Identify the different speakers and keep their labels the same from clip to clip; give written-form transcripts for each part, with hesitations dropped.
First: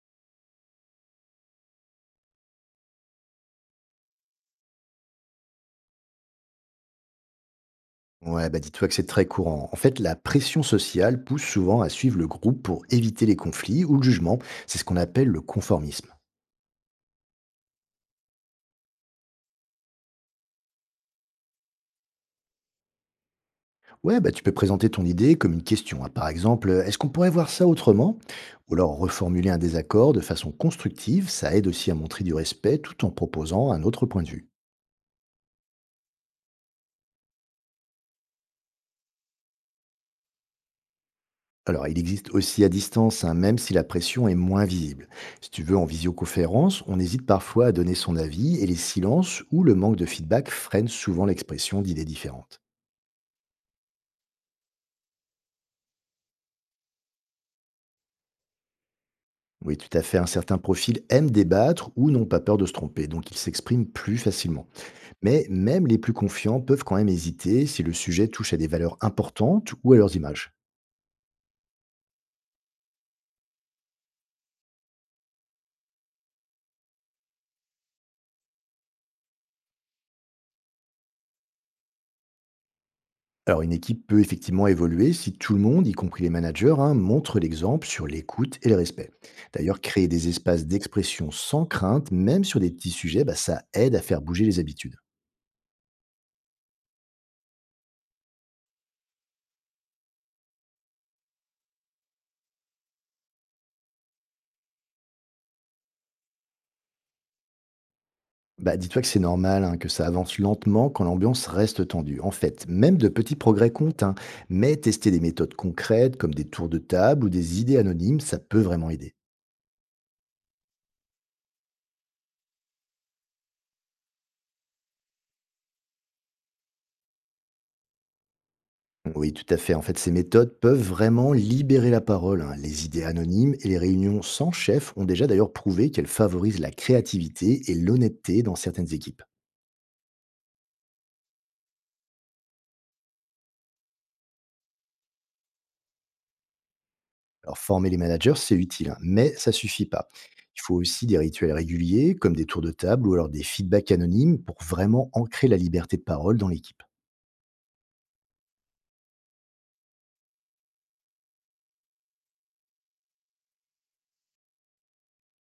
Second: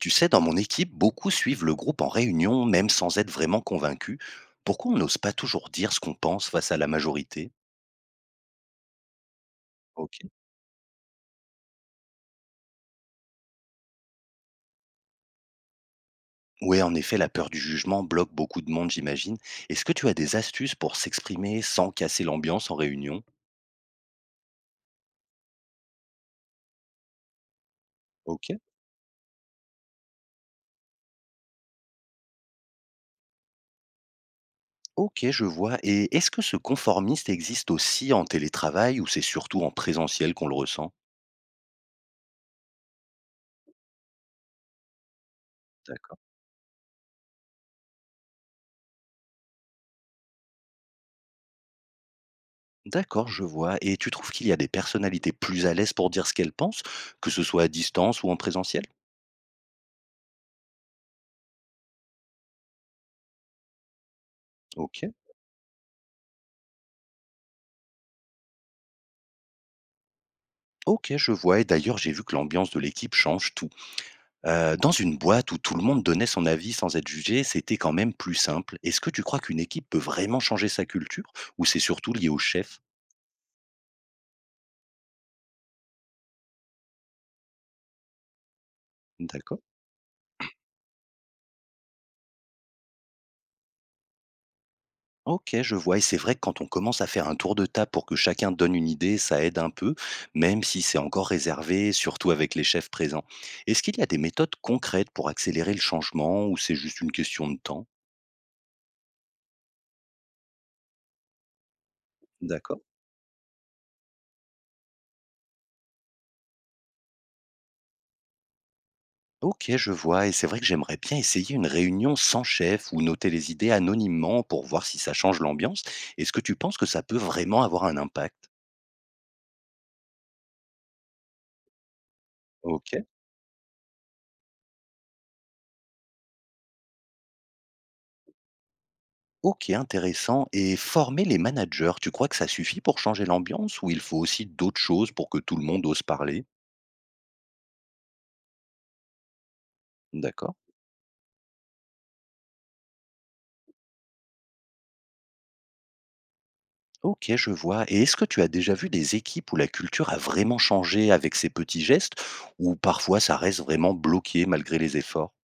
Speaker 1: Tu sais, dans mon équipe, beaucoup suivent le groupe en réunion, même sans être vraiment convaincus. Pourquoi on n'ose pas toujours dire ce qu'on pense face à la majorité?
Speaker 2: Ouais, bah dis-toi que c'est très courant. En fait,
Speaker 1: Ok.
Speaker 2: la pression sociale pousse souvent à suivre le groupe pour éviter les conflits ou le jugement. C'est ce qu'on appelle le conformisme.
Speaker 1: Oui, en effet, la peur du jugement bloque beaucoup de monde, j'imagine. Est-ce que tu as des astuces pour s'exprimer sans casser l'ambiance en réunion?
Speaker 2: Ouais, bah tu peux présenter ton idée comme une question, hein. Par exemple, est-ce qu'on pourrait voir ça autrement?
Speaker 1: Ok.
Speaker 2: Ou alors reformuler un désaccord de façon constructive, ça aide aussi à montrer du respect tout en proposant un autre point de vue.
Speaker 1: Ok, je vois. Et est-ce que ce conformiste existe aussi en télétravail ou c'est surtout en présentiel qu'on le ressent?
Speaker 2: Alors, il existe aussi à distance, hein, même si la pression est moins visible. Si tu veux, en
Speaker 1: D'accord.
Speaker 2: visioconférence, on hésite parfois à donner son avis et les silences ou le manque de feedback freinent souvent l'expression d'idées différentes.
Speaker 1: D'accord, je vois. Et tu trouves qu'il y a des personnalités plus à l'aise pour dire ce qu'elles pensent, que ce soit à distance ou en présentiel?
Speaker 2: Oui, tout à fait. Un certain profil aime débattre ou n'ont pas peur de se tromper, donc ils s'expriment plus facilement.
Speaker 1: Ok.
Speaker 2: Mais même les plus confiants peuvent quand même hésiter si le sujet touche à des valeurs importantes ou à leurs images.
Speaker 1: Ok, je vois. Et d'ailleurs, j'ai vu que l'ambiance de l'équipe change tout. Dans une boîte où tout le monde donnait son avis sans être jugé, c'était quand même plus simple. Est-ce que tu crois qu'une équipe peut vraiment changer sa culture ou c'est surtout lié au chef?
Speaker 2: Alors une équipe peut effectivement évoluer si tout le monde, y compris les managers, hein, montre l'exemple sur l'écoute et le respect.
Speaker 1: D'accord.
Speaker 2: D'ailleurs, créer des espaces d'expression sans crainte, même sur des petits sujets, bah, ça aide à faire bouger les habitudes.
Speaker 1: Ok, je vois. Et c'est vrai que quand on commence à faire un tour de table pour que chacun donne une idée, ça aide un peu, même si c'est encore réservé, surtout avec les chefs présents. Est-ce qu'il y a des méthodes concrètes pour accélérer le changement ou c'est juste une question de temps?
Speaker 2: Bah, dis-toi que c'est normal, hein, que ça avance lentement quand l'ambiance reste tendue. En fait,
Speaker 1: D'accord.
Speaker 2: même de petits progrès comptent, hein, mais tester des méthodes concrètes comme des tours de table ou des idées anonymes, ça peut vraiment aider.
Speaker 1: Ok, je vois, et c'est vrai que j'aimerais bien essayer une réunion sans chef ou noter les idées anonymement pour voir si ça change l'ambiance. Est-ce que tu penses que ça peut vraiment avoir un impact?
Speaker 2: Oui, tout à fait. En fait, ces méthodes peuvent vraiment libérer la parole, hein.
Speaker 1: Ok.
Speaker 2: Les idées anonymes et les réunions sans chef ont déjà d'ailleurs prouvé qu'elles favorisent la créativité et l'honnêteté dans certaines équipes.
Speaker 1: Ok, intéressant. Et former les managers, tu crois que ça suffit pour changer l'ambiance ou il faut aussi d'autres choses pour que tout le monde ose parler?
Speaker 2: Alors, former les managers, c'est utile, hein, mais ça suffit pas.
Speaker 1: D'accord.
Speaker 2: Il faut aussi des rituels réguliers, comme des tours de table ou alors des feedbacks anonymes pour vraiment ancrer la liberté de parole dans l'équipe.
Speaker 1: Ok, je vois. Et est-ce que tu as déjà vu des équipes où la culture a vraiment changé avec ces petits gestes ou parfois ça reste vraiment bloqué malgré les efforts?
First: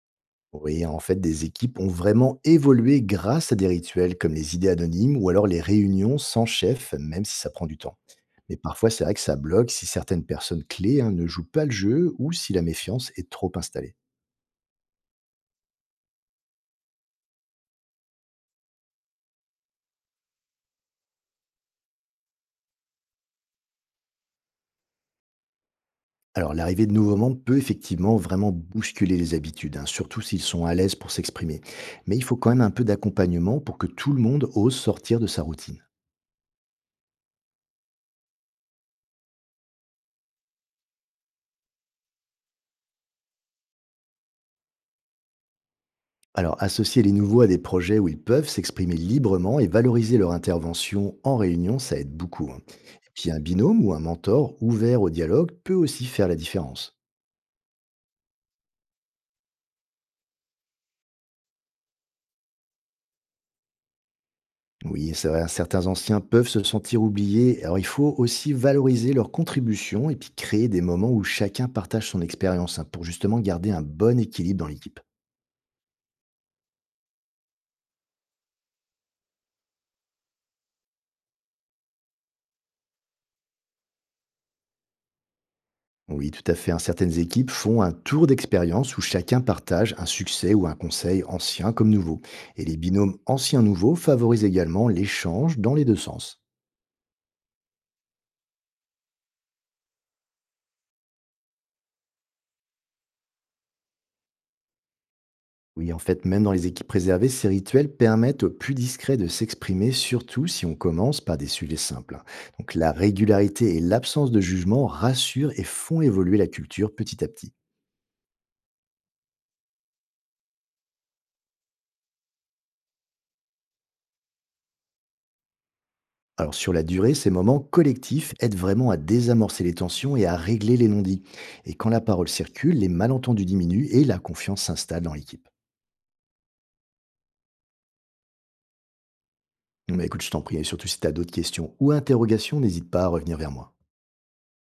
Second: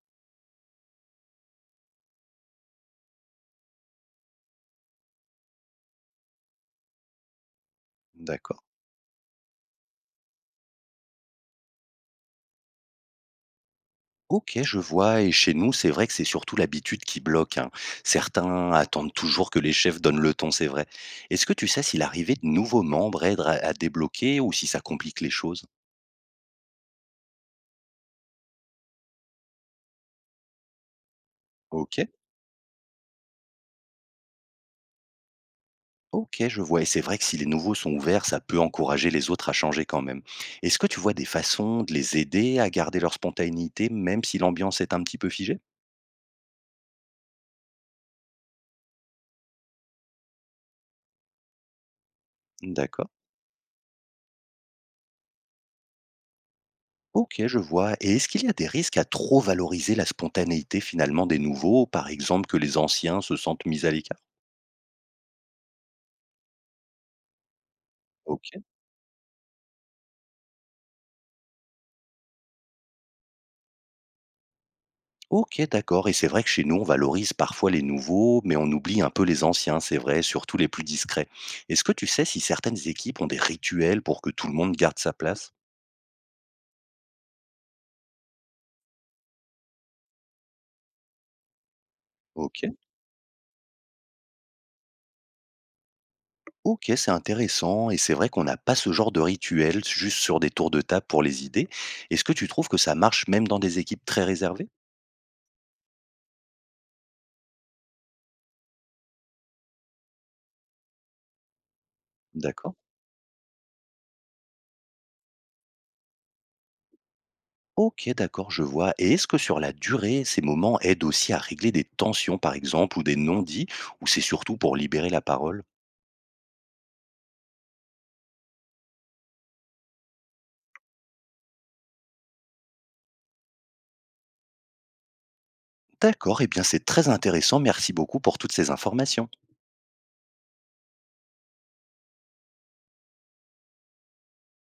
Speaker 2: Oui, en fait, des équipes ont vraiment évolué grâce à des rituels comme les idées anonymes ou alors les réunions sans chef, même si ça prend du temps. Mais
Speaker 1: D'accord.
Speaker 2: parfois, c'est vrai que ça bloque si certaines personnes clés, hein, ne jouent pas le jeu ou si la méfiance est trop installée.
Speaker 1: OK, je vois, et chez nous, c'est vrai que c'est surtout l'habitude qui bloque, hein. Certains attendent toujours que les chefs donnent le ton, c'est vrai. Est-ce que tu sais si l'arrivée de nouveaux membres aide à débloquer ou si ça complique les choses?
Speaker 2: Alors, l'arrivée de nouveaux membres peut effectivement vraiment bousculer les habitudes, hein, surtout s'ils sont à l'aise pour s'exprimer.
Speaker 1: OK,
Speaker 2: Mais il faut quand même un peu d'accompagnement pour que tout le monde ose sortir de sa routine.
Speaker 1: OK, je vois. Et c'est vrai que si les nouveaux sont ouverts, ça peut encourager les autres à changer quand même. Est-ce que tu vois des façons de les aider à garder leur spontanéité, même si l'ambiance est un petit peu figée?
Speaker 2: Alors, associer les nouveaux à des projets où ils peuvent s'exprimer librement et valoriser leur intervention en réunion, ça aide beaucoup, hein.
Speaker 1: D'accord.
Speaker 2: Et puis, un binôme ou un mentor ouvert au dialogue peut aussi faire la différence.
Speaker 1: Ok, je vois. Et est-ce qu'il y a des risques à trop valoriser la spontanéité finalement des nouveaux, par exemple que les anciens se sentent mis à l'écart?
Speaker 2: Oui, c'est vrai, certains anciens peuvent se sentir oubliés. Alors, il faut aussi
Speaker 1: OK.
Speaker 2: valoriser leurs contributions et puis créer des moments où chacun partage son expérience, hein, pour justement garder un bon équilibre dans l'équipe.
Speaker 1: OK, d'accord, et c'est vrai que chez nous, on valorise parfois les nouveaux, mais on oublie un peu les anciens, c'est vrai, surtout les plus discrets. Est-ce que tu sais si certaines équipes ont des rituels pour que tout le monde garde sa place?
Speaker 2: Oui, tout à fait, hein. Certaines équipes font un tour d'expérience où chacun partage un succès ou un conseil ancien comme nouveau. Et
Speaker 1: OK.
Speaker 2: les binômes anciens-nouveaux favorisent également l'échange dans les deux sens.
Speaker 1: OK, c'est intéressant, et c'est vrai qu'on n'a pas ce genre de rituel juste sur des tours de table pour les idées. Est-ce que tu trouves que ça marche même dans des équipes très réservées?
Speaker 2: Oui, en fait, même dans les équipes réservées, ces rituels permettent aux plus discrets de s'exprimer, surtout si on commence par des sujets simples, hein. Donc
Speaker 1: D'accord.
Speaker 2: la régularité et l'absence de jugement rassurent et font évoluer la culture petit à petit.
Speaker 1: OK, d'accord, je vois. Et est-ce que sur la durée, ces moments aident aussi à régler des tensions, par exemple, ou des non-dits, ou c'est surtout pour libérer la parole?
Speaker 2: Alors sur la durée, ces moments collectifs aident vraiment à désamorcer les tensions et à régler les non-dits. Et quand la parole circule, les malentendus diminuent et la confiance s'installe dans l'équipe.
Speaker 1: D'accord, eh bien c'est très intéressant. Merci beaucoup pour toutes ces informations.
Speaker 2: Mais écoute, je t'en prie, et surtout si tu as d'autres questions ou interrogations, n'hésite pas à revenir vers moi.